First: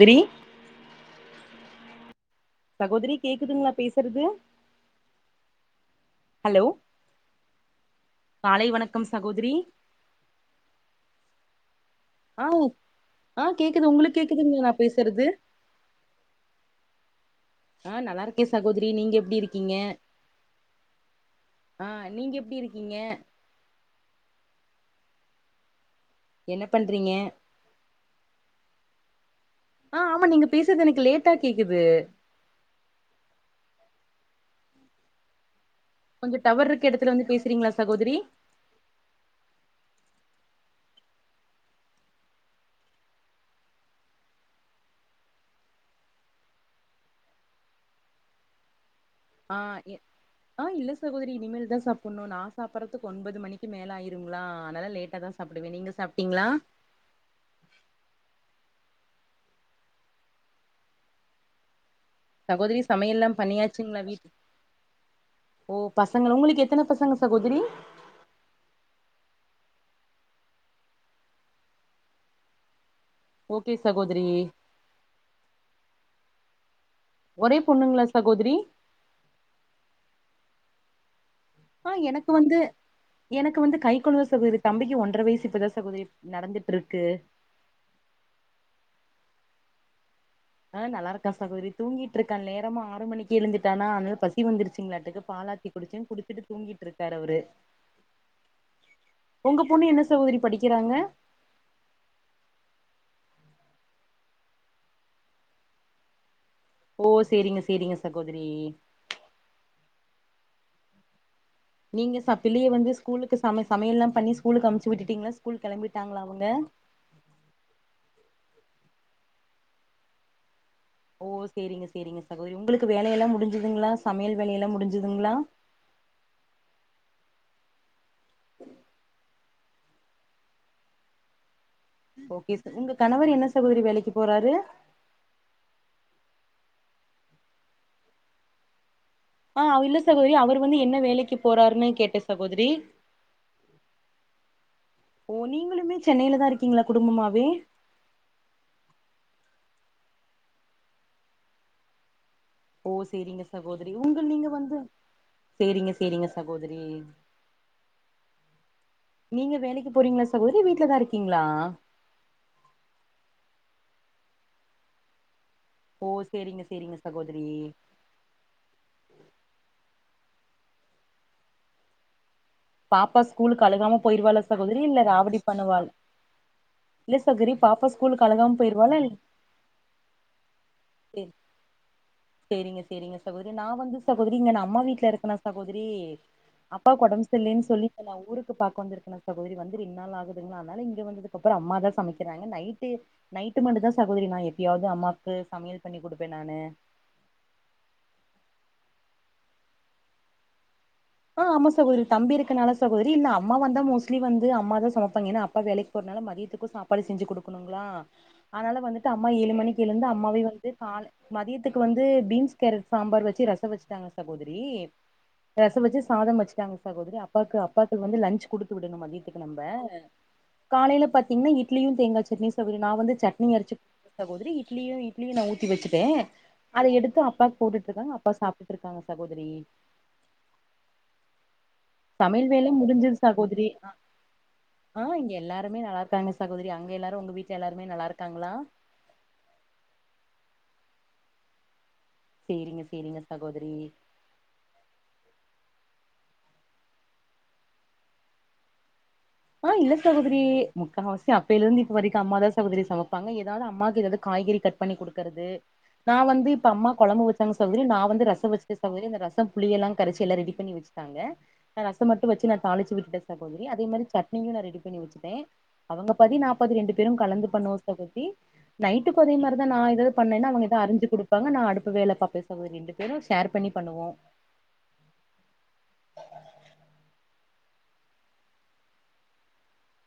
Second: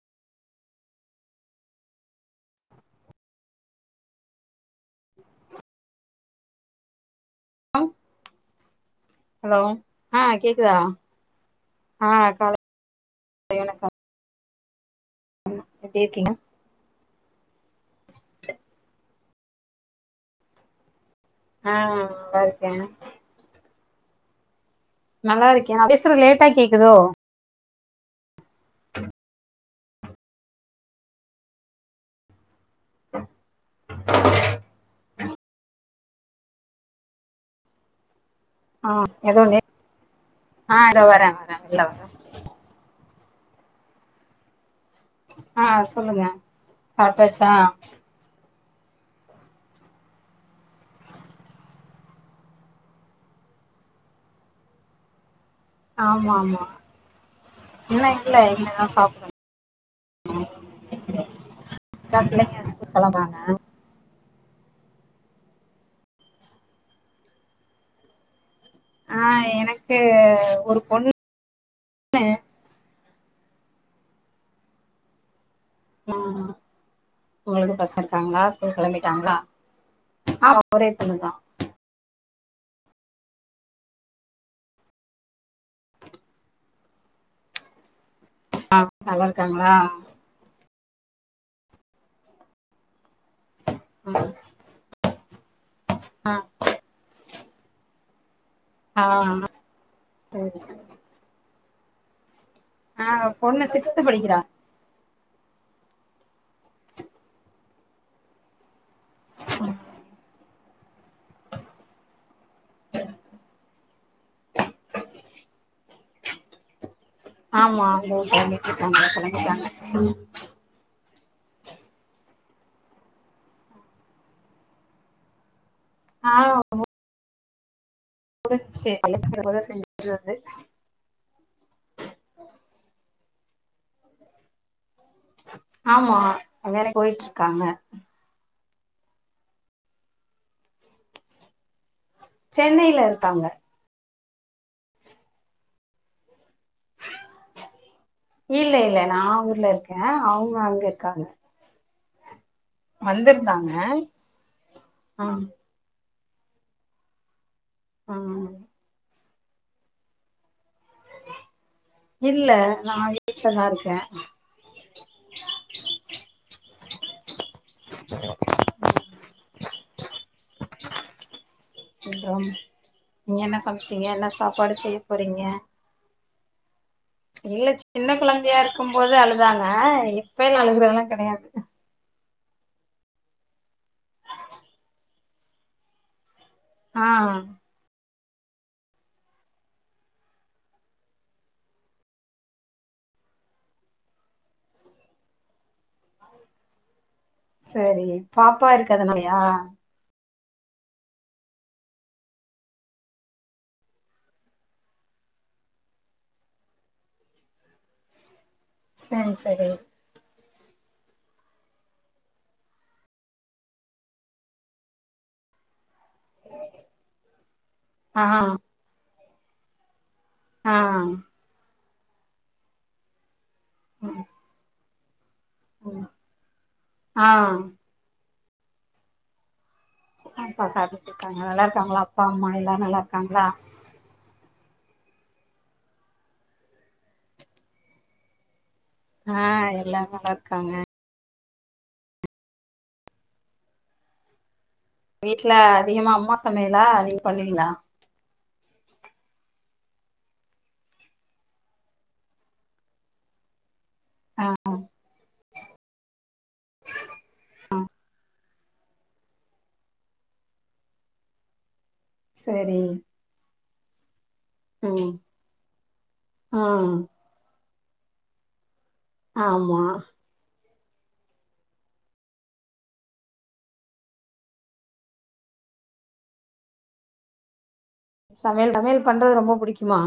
தரி சகோதரி கேக்குதுங்ளா பேசுறது ஹலோ அ காலை வணக் ஹலோ ஆ கேக்குதா ஆ ஆ கேக்குது உங்களுக் கேக்குதுங்லா நா பேசுறது அம்மா எப்டி இருக்கீங்க ஆ நல்லா இருக்கே சகோதரி நீங்க எப்டி இருக்கீங்க ஆ நீங்க நல்லா எப்டி இருக்கே இருக்கீங்க நல்லாருக்கே நா பேசுறது லேட்டா என்ன கேக்குதோ பண்றீங்க [inaudible] ஆ ஆமா நீங்க பேசுறது எனக்கு லேட்டா கேக்குது [inaudible] கொஞ்சொ டவர்ருக்க எடத்துல வந்து பேசுறீங்ளா சகோதரி ஆ இதோ தே ஆ இதோ வர வர உள்ள வர ஆ சொல்லுங்க சாப்டாச்சா ஆ எ ஆ இல்ல சகோதரி இனிமேல்தா சாப்பணு நா சாப்பதுறக் ஓன்பது மணிக்கு மேல ஆயிருங்ளா அதனால லேட்டா தா அப்டிங்க நீங்கள் ஆமாமா இன்னு இல்ல இன்மேதா சாப்ட னு இப்பதா பிள்ளைங்க ஸ்கூல் கெளம்னாங்க சுங்ளா வீட்டு ஓ பசங்களா ஒங்களுக்கு எத்தன பசங்க சகோதிரி ஆ எனக்கு ஒரு பொண்ணு ஓகே சகோதிரி அ அ ஒரே ஒங்களுக் பசங்க பொண்ணுங்களா இருக்காங்ளா சகோதரி ஸ்கூல் கெளம்பிட்டாங்ளா ஆமா ஒரே பொண்ணு தா ஆ எனக்கு வந்து எனக்கு வந்து கைக்கொழந்த சகோதரி தம்பிக்கு ஒன்ற வயசு இப்பதா சகோதரி நடந்துட்ருக்கு ஆ நல்லா இருக்காங்ளா ஆ நல்ல இருக்கா சகோதரி தூங்கிட்ருக்கா நேரமா ஆறு மணிக் எழுந்துட்டானா ஆதனால ம் பசி வந்துருச்சுங்களாட்டுக்கு பாலாத்தி குடிச்ச ஆ குடிச்சிட்டு தூங்கிட்ருக் காரு அவரு ஆ ஒங்க பொண்ணு என்ன சகோதரி சரி சரி படிக்கிறாங்க ஆ பொண்ணு சிக்ஸ்த்து படிக்கிறா ஓ சேரிங்க சேரிங்க சகோதரி ஆ நீங்க ச பிள்ளைய வந்து ஸ்கூலுக்கு சம சமையல்லா பண்ணி ஸ்கூலுக்கு அம்ச்சி விட்டுட்டீங்ளா ஸ்கூல் கெளம்பிட்டாங்ளா அவுங்க ஆமா இதோ கெளம்பிட்ருக்காங்க கெளம்பிட்டாங்க ஓ சேரிங்க சேரிங்க சகோதரி ஒங்ளுக்கு வேலையெல்லா முடிஞ்சதுங்ளா சமையல் வேலையெல்லா முடிஞ்சதுங்ளா ஆ முடிஞ்ச்சி சமயல் இப்பதா செஞ்சிட்டு வந்த ஓகே உங்க கணவர் என்ன சகோதரி வேலைக்கி போறாரு ஆமா வேலைக் போயிட்ருக்காங்க ஆ இல்ல சகோதரி அவரு வந்து என்ன வேலைக்கு போறாருன்னு கேட்ட சகோதரி சென்னைல இருக்காங்க ஓ நீங்களுமே சென்னைல தா இருக்கீங்ளா குடும்பமாவே இல்ல இல்ல நா ஊர்ல இருக்கே அவுங்க அங்க இருக்காங்க ஓ சேரிங்க வந்திருந்தாங்க சகோதரி உங்க நீங்க வந்து ஆ சேரிங்க சேரிங்க சகோதரி ஆ ஆ நீங்க வேலைக்கு போறீங்ளா சகோதரி வீட்லதா இருக்கீங்ளா இல்ல நா வீட்லதா இருக்க ஓ சேரிங்க சேரிங்க சகோதரி சொல்லுங்க ஹலோ பாப்பா ஸ்கூலுக்கு அழுகாம போயிருவாளா சகோதரி செய்ய இல்ல ராவடி போறீங்க பண்ணுவா இல்ல சின்ன கொழந்தையா இருக்குபோது அழுதாங்க இப்ப எல்லா அழுகுறதெல்லா இல் கெடையாது சேரிங்க சேரிங்க சகோதரி நா வந்து சகோதரி இங்க நா அம்மா வீட்ல இருக்கனா சகோதரி அப்பாவுக் ஒடம் ஆ சொல்லி தந்தே ஊருக்கு பாக்க வந்துருக்கனா சகோதரி வந்து ரெண் நாள் ஆகுதுங்ளா அதனால இங்க வந்ததுக் அப்பறோ அம்மா தா சமைக் கற நைட்டு நைட்டு மட்டு தா சகோதரி நா எப்பியாவது அம்மாவுக்கு சமையல் பண்ணி குடுப்பே நானு செரி பாப்பா இருக்கு அதுனாலயா ஆ ஆமா சகோதரி தம்பி இருக்கனால சகோதரி இல்ல அம்மா வந்தா மோஸ்ட்லி வந்து அம்மா தா சமைப்பாங்க ஏனா அப்பா வேலைக் ஒரு நாள மதியத்துக்கு சாப்பாடு செஞ்சி குடுக்கனுங்ளா அதனால வந்துட்டு அம்மா சரி ஏழு சரி மணிக்கு எழுந்து அம்மாவே வந்து கால மதியத்துக்கு வந்து பீன்ஸ் கேரட் சாம்பார் வச்சி ரசோ வச்ட்டாங்ளா சகோதரி ரச வச்சு சாதம் வச்சுட்டாங்க சாகோதரி அப்பாவுக்கு அப்பாக்கு வந்து ஆ லஞ்சி குடுத்து விடனு மதியத்துக்கு நம்ப ஆ காலையில பாத்தீங்னா இட்லியு தேங்கா சட்னியு சகோதரி நா வந்து சட்னி அறச்சி ம் சகோதரி இட்லிய இ இட்லியு நா ஊத்தி வெச்சிட்டே ம் அத எடுத்து ஆ அப்பாக் போட்டுட்டு இருக்காங்க அப்பா சாப்ட்டுட் இருக்காங்க சகோதரி அப்பா சப்ட்டுட்ருக்காங்க நல்லா இருக்காங்ளா அப் சமையல் வேல முடிஞ்சது சகோதரி ஆ எல்லாருமே நல்லாருக்காங்க சகோதரி அங்க எல்லாரு உங்க வீட்ல எல்லாருமே நல்லா இருக்காங்களா ஆ எல்லாருமே நல்ல இருக்காங்க செரிங்க செரிங்க சகோதரி வீட்ல அதிகமா அம்மா சமையலா நீங்க பண்வீங்களா ஆ இல்ல சகோதரி முக்கவாசி அப்பையில இருந்து இப்ப வரைக்கு அம்மாதா சகோதரி சமப்பாங்க ஏதாது அம்மா க்கு வந்து ஆ காய்கறி கட் பண்ணி குடுக்கறது நா வந்து இப்ப அம்மா கொழம்பு வச்சாங்க சகோதரி நா வந்து ரச வச் சே சகோதரி இந்த ரசோ புளியெல்லா கரச்சி எல்லா ரெடி பண்ணி வச்சுட்டாங்க நா ரசோ மட்டு வச்சு நா சரி தாளிச்சு ஊத்திட்டே சகோதரி அதே மாரி சட் னியு நா ரெடி பண்ணி ம் வச்சட்டே அவங்க பாதி நா ஆ பாதி ரெண்டு பேரூ கலந்து பன்ணுவோ சகோத்ரி நைட்டுக்கு ஒரே மாரிதானா ஆமா இதே பண்ணனா அவங்கத அரஞ்சு குடுப்பாங்க நா அடுத்த வேல பாப்பே சகோதரி ரெண்டு பேரூ ஷேர் பண்ணி பண்ணுவோ சமையல் சமையல் பண்றது ரொம்ப புடிக்குமா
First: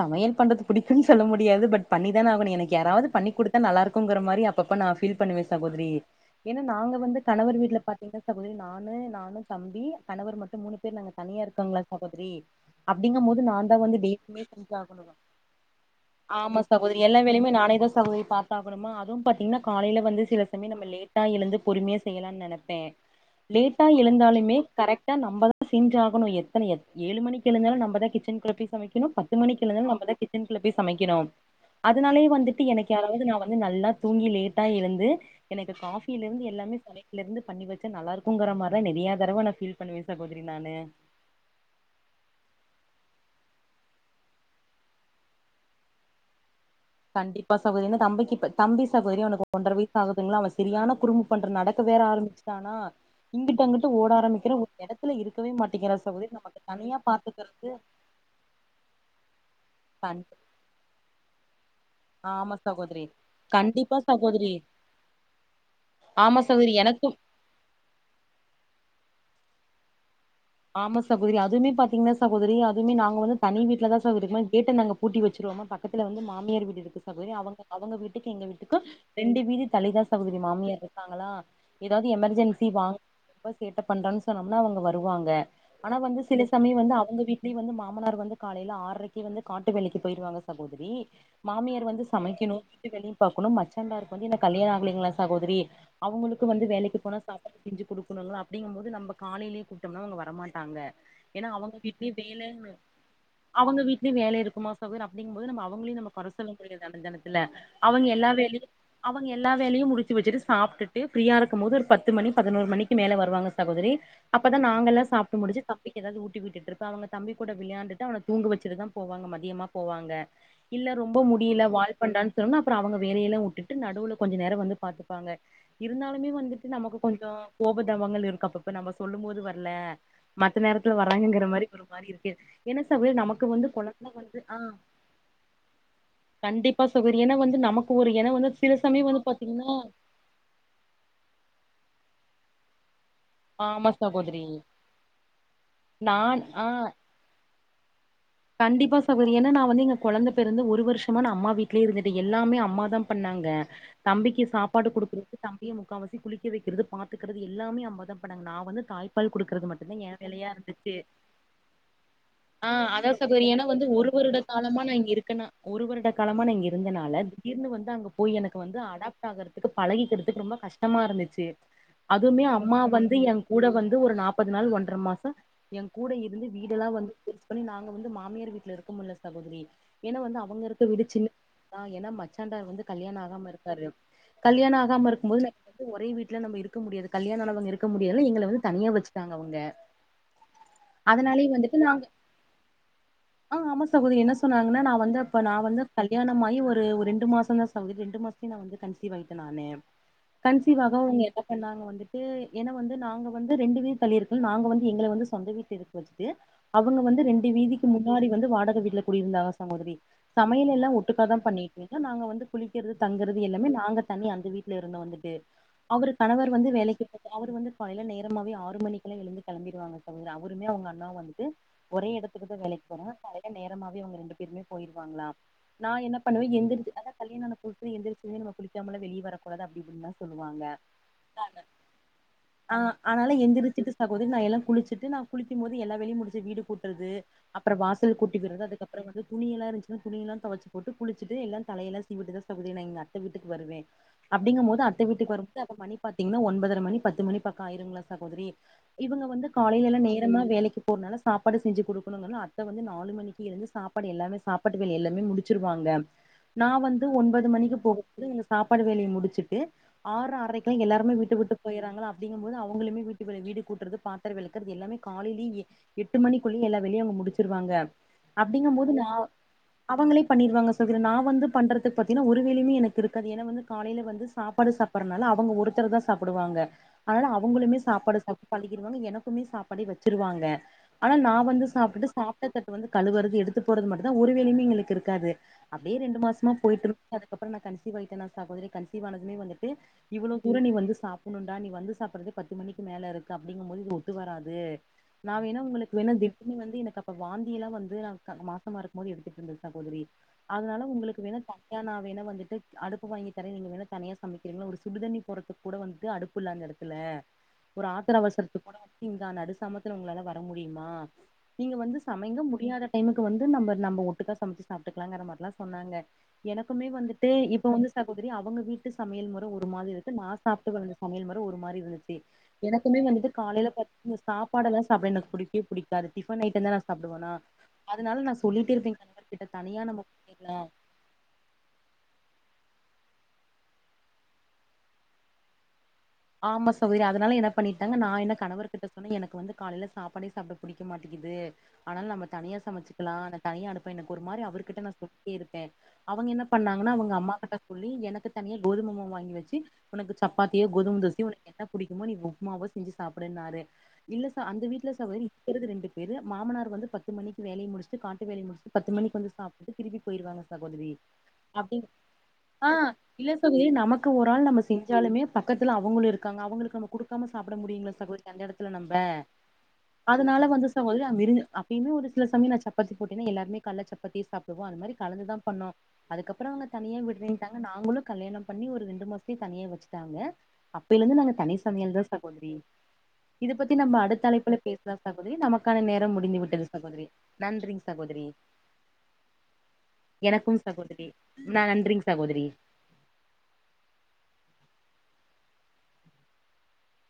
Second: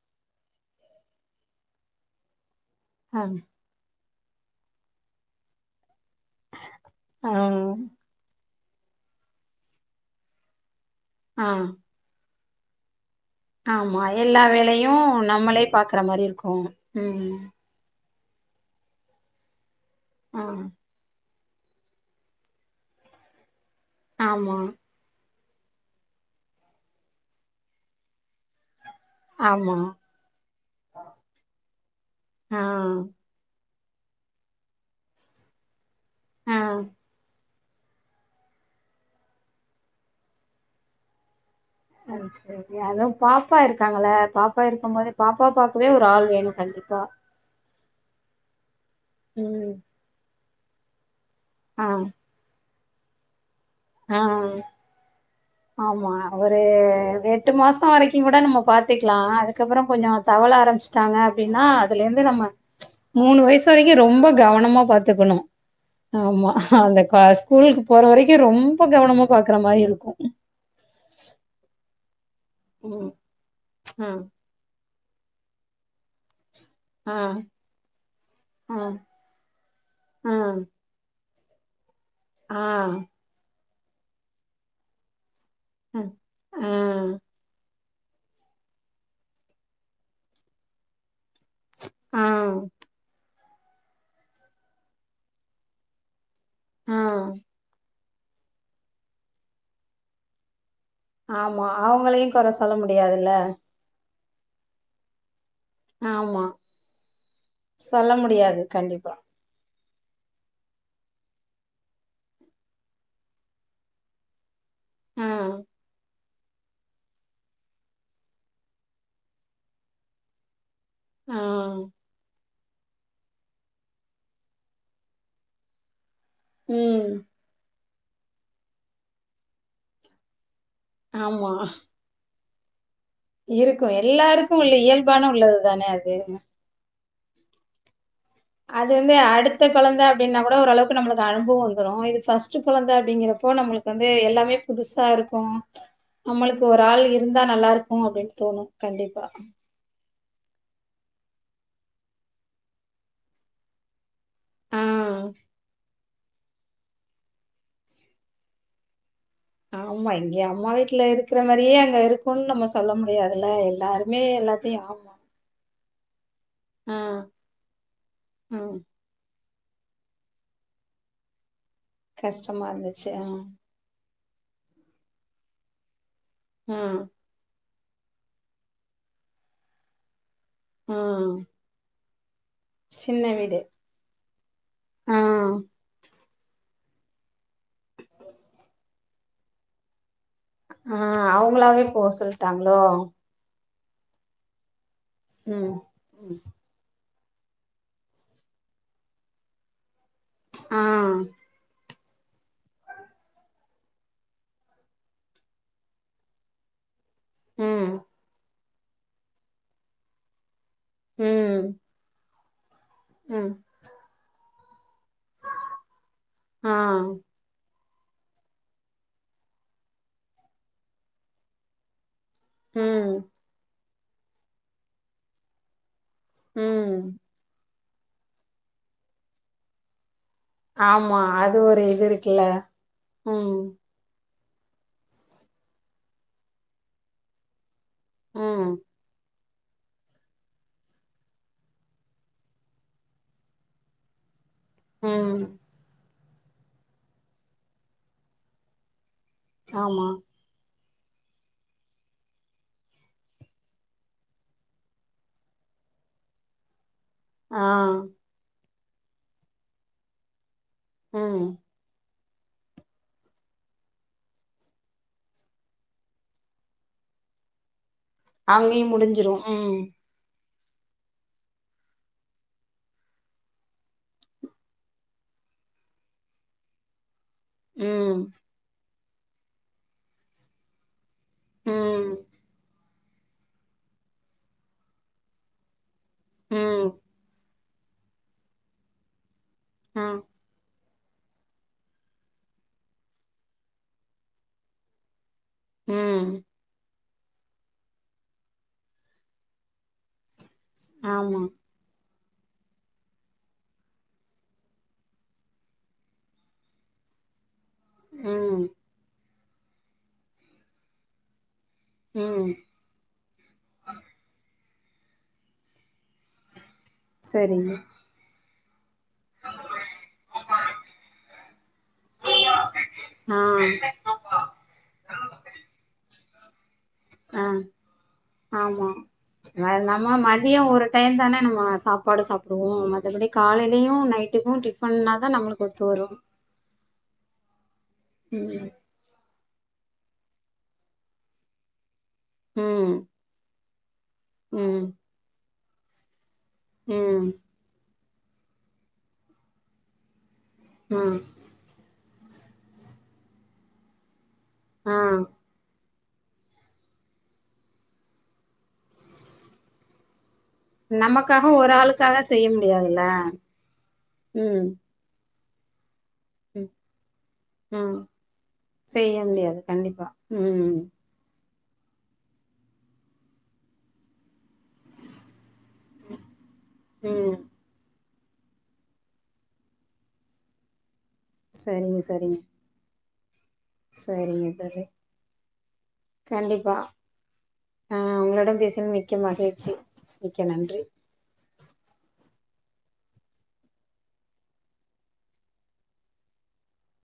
சமையல் பண்றது புடிக்குன் சொல்ல முடியாது பட் பண்ணி தான ஆகணு எனக்கு யாராவது ஆ பண்ணி குடுத் தா நல்லா இருக்குங்கற மாரி அப்பப்ப நா ஃபீல் பண்ணுவே சகோதரி ஏனா நாங்க வந்து ஆ கணவர் வீட்ல பாத் தீங்க சகோதரி நானு நானு தம்பி கணவர் மட்டு மூணு பேர் நாங்க தனியா ஆ இருக்கோங்களா சகோதரி அப்டிங்கம்போது நாந்தா வந்து ஆமா டெய்லிமே எல்லா வேலையு செஞ்சாகணு நம்மளே பாக்குற மாரி இருக்கு ஆமா சகோதரி எல்லா ம் வேலையுமே நானே தா சகோதரி பாத் தாகணுமா அதுவு பாத்தீங்கன்னா காலையில வந்து ஆ சில சமய நம்ம லேட்டா எழுந்து பொறுமையா செய்யலான் நெனப்பே லேட்டா எழுந்தாலுமே ஆமா கரெக்டா நம்பதா செஞ்சாகணு எத்தன எத் ஏழு மணக்கு எழுந்தாலு நம்ம தா கிச்சன்க்குள்ள போய் சமைக்கணு பத் து மணிக்கு ஆமா எழுந்தாலு நம்மதா கிச்சன் குள்ள போய் சமைக்கணு அதுனாலே வந்துட்டு எனக்கு ஆ யாராவது நா வந்து நல்லா தூங்கி லேட்டா எழுந்து எனக்கு காஃபில இருந்து ஆ எல்லாமே சமைக்ல இருந்து பண்ணி வச் சா நல்லாருக்கூங்ற மாருதா நெறியா தடவ நா ஃபீல் பண்ணுவே சகோதரி நானு சரி செரி அதும் பாப்பா இருக்காங்கள பாப்பா இருக்கம் போது பாப்பா பாக்கவே ஒரு ஆள் வேணு கண்டிப் கண்டிப்பா சகோ ஏனா தம்பிக்கிப்ப தம்பி சகோதரி அவனுக்கு ம் ஒன்றை வயிசு ஆகுதுங்களா அவெ செரியான குறும் பண்ற நடக்க ஆ வேற ஆரம்பிச்சுட்டானா இங்கிட்டு அங்குட் டு ஓட ஆ ஆரமிக்கிற ஒரு எடத்துல இருக்கவே மாட்டேங்கிறா ஆமா சகோதரி ஒரு நமக்கு தனியா பாத்துகறது போய்க்கலா அதுக்கப்புறோ கொஞ்சோ தவள ஆரமிச் சாங்க அப்டின்னா அதுலேந்து நம்ம ஆமா சகோதரி மூணு வயிசு வரைக்கு கண்டிப்பா ரொம்ப சகோதரி கவனமா பாத்துக்கணு ஆமா சகோதரி அந்த எனக்கும் கா ஸ்கூலுக்கு போற வரைக்கு ரொம்ப கவனமா பாக்ற மாரி இருக்கூ ஆமா சகோதரி அதுமே பாத்தீங்கன்னா சகோதரி அதுமே ம் நாங்க வந்து தனி வீட்டுலதா ஆ சகோதரிமே கேட்ட நாங்க பூட்டி வச்சருவோமா பக்கத்துல வந்து மாமியார் வீடு இரு க்கு ஆ சகோதரி அவங்க அவங்க வீட்டுக்கு எங்க வீட்டுக்கு ஆ ரெண்டு வீதி தள்ளிதா ஆ சகோதரி மாமியாருக்காங்களா ஏதாது ஆ எமர்ஜென்சி வாங்க ப சேட்ட பண்றான் சொன்னம்னா அவங்க வருவாங்க ஆனா வந்து சில ஆ சமய வந்து அவங்க வீட்லே வந்து மாமனார் வந்து காலேல ஆற்ரைக்கே வந்து காட்டு வேலைக்கு போயிருவாங்க சகோதரி மாமியார் வந்து ஆ சமைக்கணு வீட்டு வேலையு பாக்கணு மச்சண்டார்க்கு வந்து இன்னு கல்யாண ஆகலைங்களா சகோதரி அவங்களு க்கு வந்து வேலைக்கு போனா ஆ சாப்பாடு செஞ்சு குடுக்கணுல அப்டிங்கும்போது நம்ப காலேலே கூப்டோம்னா அவங்க வரமாட்டாங்க ஏனா ஆமா அவங்க வீட்லயு அவங்களையு கொற வேலனு சொல்ல முடியாதுல்ல அவங்க வீட்லயு வேல இருக்குமா ச கோதர் அப்டிங்கும்போது நம்ம அவங்களையு நம்ம ஆமா சொல்ல முடியாது அந்த தெனத்துல அவங்க சொல்ல எல்லா முடியாது வேலையு கண்டிப்பா அவங்க எ ல்லா வேலையு முடிச்சு வச்சுட்டு சாப்ட்டுட்டு ஃப்ரியா இருக்கும் போது ஒரு பத்து மணி பதினோரு மணிக்கு மேல வருவாங்க சகோதரி அப்பதா நாங்கெல்லா ஆ சாப்ட்டு முடிச்சு தம்பிக்கு ஏதாது ஊட்டி விட்டுட்டிருப்பே அவங்க தம்பி கூட விளையாண்டுட்டு அவன தூங்க வச்சட்டு தா போவாங்க மதியமா போவாங்க இல்ல ரொம்ப ஆ முடியல வால் பண்டான் சொன்னா அப்பறோ அவங்க வேலையெல்லா வுட்டுட்டு நடுவுல கொஞ்ச நேரோ வந்து பாத்துப்பாங்க இருந்தாலுமே வந்துட் டு நமக்கு ம் கொஞ்சோ கோபதபங்கள் இருக்கு அப்பப்ப நம்ம சொல்லும் போது வர்ல மத்த நேரத்துல வராங்கங்ற ஆமா மாரி ஒரு மாரி இருக்கு என்ன சகோ நமக்கு வந்து இருக்கூ கொழந்த வந்து எல்லாருக்கூ ஆ உள்ள இயல்பான உள்ளதுதான அது ஆமா சகோதிரி ஏனா வந்து நமக்கு ஒரு இன வந்து சில அது சமயம் வந்து அடுத்த பாத்தீங்கன்னா கொழந்த அப்டின்னா கூட ஓரளவுக்கு நம்மளுக்கு அனுப வந்துரு இது ஃபர்ஸ்ட்டு கொழந்த அப்டிங்கற இப்போ ஆமா நம்ளுக்கு வந்து சகோதரி எல்லாமே புதுசா இருக்கு நான் நம்மளுக்கு ஆ ஒரு ஆள் இருந்தா நல்லா இருக்கு அப்டின் கண்டிப்பா சகோதிரி ஏனா நா வந்து கொழந்த பெறந்து ஒரு வர்ஷமான நா அம்மா வீட்லே இருந்துட்டு எல்லாமே அம்ம தா பண்ணாங்க தம்பிக்கு ஆ சாப்பாடு குடுக்குறதுக்கு தம்பியு முக்காவாசி குளிக்க வைக்கிறது பாத்துக்கிறது எல்லாமே அம்மாதா பண்ணாங்க நா வந்து தாய் பால் குடுக்கறது மட்டு்தா ஆமா ஏ இங்க வேலயா அம்மா இருந்துச்சு வீட்ல இருக்கிற மாரியே அங்க இருக்குன்னு நம்ம சொல்ல முடியாதுல்ல எனக்கு வந்து ஒரு எல்லாருமே வருட எல்லாத்தையு காலமா நா இங்க ஆமா இருக்கனா ஒரு வருட காலமா நா இங்க ஆ இருந்தனால திடீர்னு வந்து அங்க போய் எனக்கு வந்து ம் அடாப் ஆகறதுக்கு பழகிக்கிறதுக்கு ரொம்ப கஷ்டமா இருந்துச்சி அதுமே கஷ்டமா அம்மா இருந்துச்சு வந்து ஆ ஏ கூட வந்து ஒரு நாப்பது நாள் ஒன்றர மாச ஏ கூட இருந்து வீடெல்லா ம் வந்து பிக்ஸ் பண்ணி நாங்க வந்து மாமியார் வீட்ல இருக்க முல்ல சகோதிரி ஏனா வந்து அவங்க இருக் க வீடு ம் சின்னத் தா ஏனா மச்சான்ட வந்து கல்யாண சின்ன ஆகாம வீடு இருக்காரு அப் கல்யாண ஆகாம ஆ இருக்கும்போது நா ஒரே வீட்டுல நம்ம இருக்க முடியாது கல்யாண ஆனவங்க இருக்க முடியாதுனு எங்கள வந்து தனியா வச்சுட்டாங்க அவங்க ஆ அதனாலயே வந்துட்டு அவங்களாவே நாங்க போ சொல்ட்டாங்ளோ ஆ ஆமா சகோதிரி என்ன சொன்னாங்கன்னா நா வந்து இப்ப நா ம் வந்து கல்யாணமாயி ஒரு ஒரு ஒரு ரெண்டு மாச தா சகோதிரி ரெண்டு மாசத்துலே நா வந்து கன்சிவ் ஆயிட்டே நானு ஆ கன்சிவாகவு நாங்க வந்துட்டு ஏனா வந்து நாங்க வந்து ரெண்டு வீடு தள்ளி இருக்கோ நாங்க வந்து எங்கள வந்து சொந்த வீட்ல இருக்க வச்சிட்டு அவுங்க வந்து ரெண்டு வீதி ம் வாடக வீட்ல குடியிருந்தாங்க சகோதிரி சமையல் எல்லா ஒட்டுக்காதா ம் பண்ணீட் இருந்தோ நாங்க வந்து குளிக்கிறது தங்கறது ம் எல்லாமே நாங்க தண்ணி அந்த வீட்ல இருந்தோ வந்துட்டு அவுரு கணவர் வந்து ஆ வேலக்கி அவுரு வந்து காலைல நேரமாவே ஆறு மணிக்குலா எழுந்து கெலம்பிர்வாங்க சகோதிரி அவருமே அவங்க அண்ணா வந்துட்டு ஒரே எடத்துக்குதா வேலைக்கு போறாங் ம் காலைல நேரமாவே அவங்க ரெண்டு பேருமே பொயிர்வாங்ளா நா என்ன பண்ணுவே எந்துரிச்சி ம் அதா கல்யாண ஆன புதுசுல எந்திர்ச்சி நம்ம குளிக்காமலா வெளிய வரக்கூடாது அப்டின் சொல்லுவாங்க ஆமா அது ஒரு இது இருக்குல்ல ஆ ஆனால ம் எந்திரிச்சி சகோதிரி நா எல்லா குளிச்சிட்டு நா குளிக்கும் போது எல்லா வேலயு முடிச்சு வீடு கூட்றது அப்றோ வாசல் கூட்டி விட்றது ம் அதுக்கப்றோ வந்து துணியெல்லா இருந்துச்சுனா துணியெல்லா தொவச்சி போட்டு குளிச்சிட்டு எல்லா தலயெல்லா சீவிட்டுதா சகோதிரி நா எங்க அத்த வீட்டுக்கு வருவே அப்டிங்கம் போது அத் த வீட்டுக்கு ம் வரும்போது அப்ப மணி பாத்தீங்கன்னா ஒன்பதர மணி பத்து மணி பக்கோ ஆய்ருங்களா சகோதிரி இவங்க வந்து காலைல எல்லா ஆமா நேரமா வேலைக்கு போறனால சாப்பாடு செஞ்சி குடுக் குணுனு அத்த வந்து நாலு மணிக்கு எழுந்து சாப்பாடு எல்லாமே சாப்பாட்டு வேலை எல்லாமே முடிச்சிருவாங்க நா வந்து ஒன்பது ஆ மணிக்கு போகும்போது நீங்க சாப்பாடு வேலய முடிச்சிட்டு ஆர்ரைக் கு எல்லார்மே வீட்ட ம் விட்டு பொயிர்றாங்ளா அப்டிங்கம்போது அவுங்களுமே வீட்டு வேல வீடு கூட்றது பாத்ர வெளக்கறது எல்லாமே காலைலியே எட்டு மணிக்குள்ள எல்லா வேலயு அவங்க முடிச்சிருவாங்க அப்டிங்கம் அங்கயு போது நா முடிஞ்சிரு ம் அவங்ளே பண்ணிருவாங்க சத்ரு நா வந்து பண்றதுக்கு பாத்திங்னா ஒரு வேலயுமே எனக்கு இது வந்து ஏனா காலைல வந்து சாப்பாடு சாப்பட் றனால அவங்க ஒருதர தா சாப்டுவாங்க அதனால அவுங்குளுமே ம் சாப்பாடு சாப்டு பழகிருவாங்க எனக்குமே சாப்பாடே வெச்சிருவாங்க ஆனா நா வந்து சாப்டுட்டு ம் சாப்ட்டதட்டு வந்து கழுவறது எடுத்து போறது மட்டு தா ஒரு வேலயுமே எங்களுக்கு இருக்காது அப்டியே ரெண்டு மாசமா பொயிட்டு ம் இருந்து அதுக்கப்றமா நா கன்சிவ் ஆய்டனா சகோதிரி கன்சிவானதுமே வந்துட்டு ஆ இ்வ்ளோ புரனி வந்து சாப்புன்ணுடா நீ வந்து சாப்பறதே பத்து மணிக்கு மேல இருக்கு அப்டிங்கும்போது இது ஒத்து வராது நா வேணா ஒங்ளுக்கு வேணா ம் வந்து எனக்கு அப்ப வாந்தியல்லா வந்து நா மாசமா இருக்கு போது எடுத்துட்டு இருந்த சகோதரி அதனால உங்களுக்கு வேனா ஆமா தா நா வேண வந்துட்டு அடுப்பு வாங்கி தர நீங்க வேணா தனியா சமைக்கிறீங்களா ஒரு சுடுதண்ணி போறத்து கூட வந்துட்டு அடு ப்புள்ள அந்த எடத்துல ஒரு ஆத்திர அவசரத்து ம் கூட [unintelligible] நடுசாமத்துல உங்களால வர முடியுமா நீங்க வந்து சமைங்க ம் முடியாத டைம்க்கு வந்து நம்ம நம்ம ஒட்டுக்கா சமைச்சு சாப்பிட்டுக்கலாம்ங்கற மாரில்ல சொன்னாங்க எனக்குமே வந்து டு இப்ப சரிங்க வந்து சகோதரி அவங்க வீட் டு சமையல் முற ஒரு மாதிரி இருக்கு நா சாப்டு வழந்த சமையல் முற ஒரு மாரி இருந்துச்சு எனக்குமே வந்துட்டு ஆ காலையில பாத் இந்த சாப்பாடுலா சாப்பட எனக்கு பிடிக்கவே பிடிக்காது டிஃபன் ஐட்டம் தா சாப்டுவனா ஆ அதனால நா சொல்லிட்டே ஆமா இருப்ப என் கணவர் கிட்ட தனியா நம்ம போயிரலா டைய தானே நம்ம சாப்பாடு சாப்டுவோ மத்தபடி காலையிலயு நைட்டுக்கு டிஃபன்ன தா நம்மளுக்கு ஒத்து வரு ஆமா சகோதரி அதனால என்ன பண்ணிட்டாங்க நா என்ன ம் கணவர் கிட்ட ஆனா எனக்கு வந்து காலையில சாப்பாடே சாப்ட பிடிக்க மாட்டகிது ஆனால நம்ம தனியா ம் சமைச்சுக்கல தனியா அடுப் எனக்கு ஒரு மாரி அவர்கிட்ட ம் நா சொல்லட்டே இருக்பே அவங்க என்ன பண்ணாங்கன்னா அவங்க ம் அம்மா கிட்ட சொல்லி எனக்கு தனியா கோதும வாங்கி வச்சு உனக்கு சப்பாத்தியே கோதுமை தோ ம் என்ன பிடிக்குமோ நீ உப்புமாவோ செஞ்சு சாப்டுன்னாரு இல்ல சா அந்த வீட்ல ஆ சகோதரி இருக்கிறது ரெண்டு பேரு மாமனார் வந்து பத்துக்கு மணி வேலைய முடிச்சுட்டு காட்டு வேலய முடிச்சு பத்து மணிக்கு வந்து சாப்பிட்டு திருப்பி போயிடுவாங்க சகோதரி நமக்காக ஒரு அப்டின் ஆளுக்காக செய்ய ஆ முடியாதுல்ல இல்ல சகோதரி நமக்கு ஒரு ஆள் நம்ம ம் செ ஞ்சாலுமே பக்கத்துல அவங்களு இருக் காங்க ம் அவங்களுக்கு நம்ம குடுக்காம சாப் முடியுங்கள ம் சகோதரி அந்த எடத்துல நம்ப செய்ய முடியாது கண்டிப்பா அதனால வந்து ம் சகோதரி [unintelligible] அப்பவுமே ஒரு சில சயம் நா சப்பத்தி போட்டேனா எல்லாமே கால சப்பாத்தி சாப்பிடுவோ அந்த மாரி கலந்துதா பண்ணோ அதுக்கப்றோ அவங்க தனியா ம் விடுறேன்ட்டாங்க நாங்களு கல்யாண பண்ணி ஒரு ரெண்டு மாசத்துத்தே தனியே வச்சுட்டாங்க அப்பிலேந்து நாங்க தனி சமையல் சரிங்க தா சரிங்க சகோதரி இத பத் தி நம்ம அடுத்த சரிங்க அழைப்புல தோழி பேசலா சகோதரி நமக்கான நேர முடிந்து விட்டது கண்டிப்பா சகோதரி நன்றிங் ஆ சகோதரி உங்களோட பேசிய மிக்க மகிழ்ச்சி மிக்க எனக்கும் நன்றி சகோதரி நா நன்றிங்க சகோதரி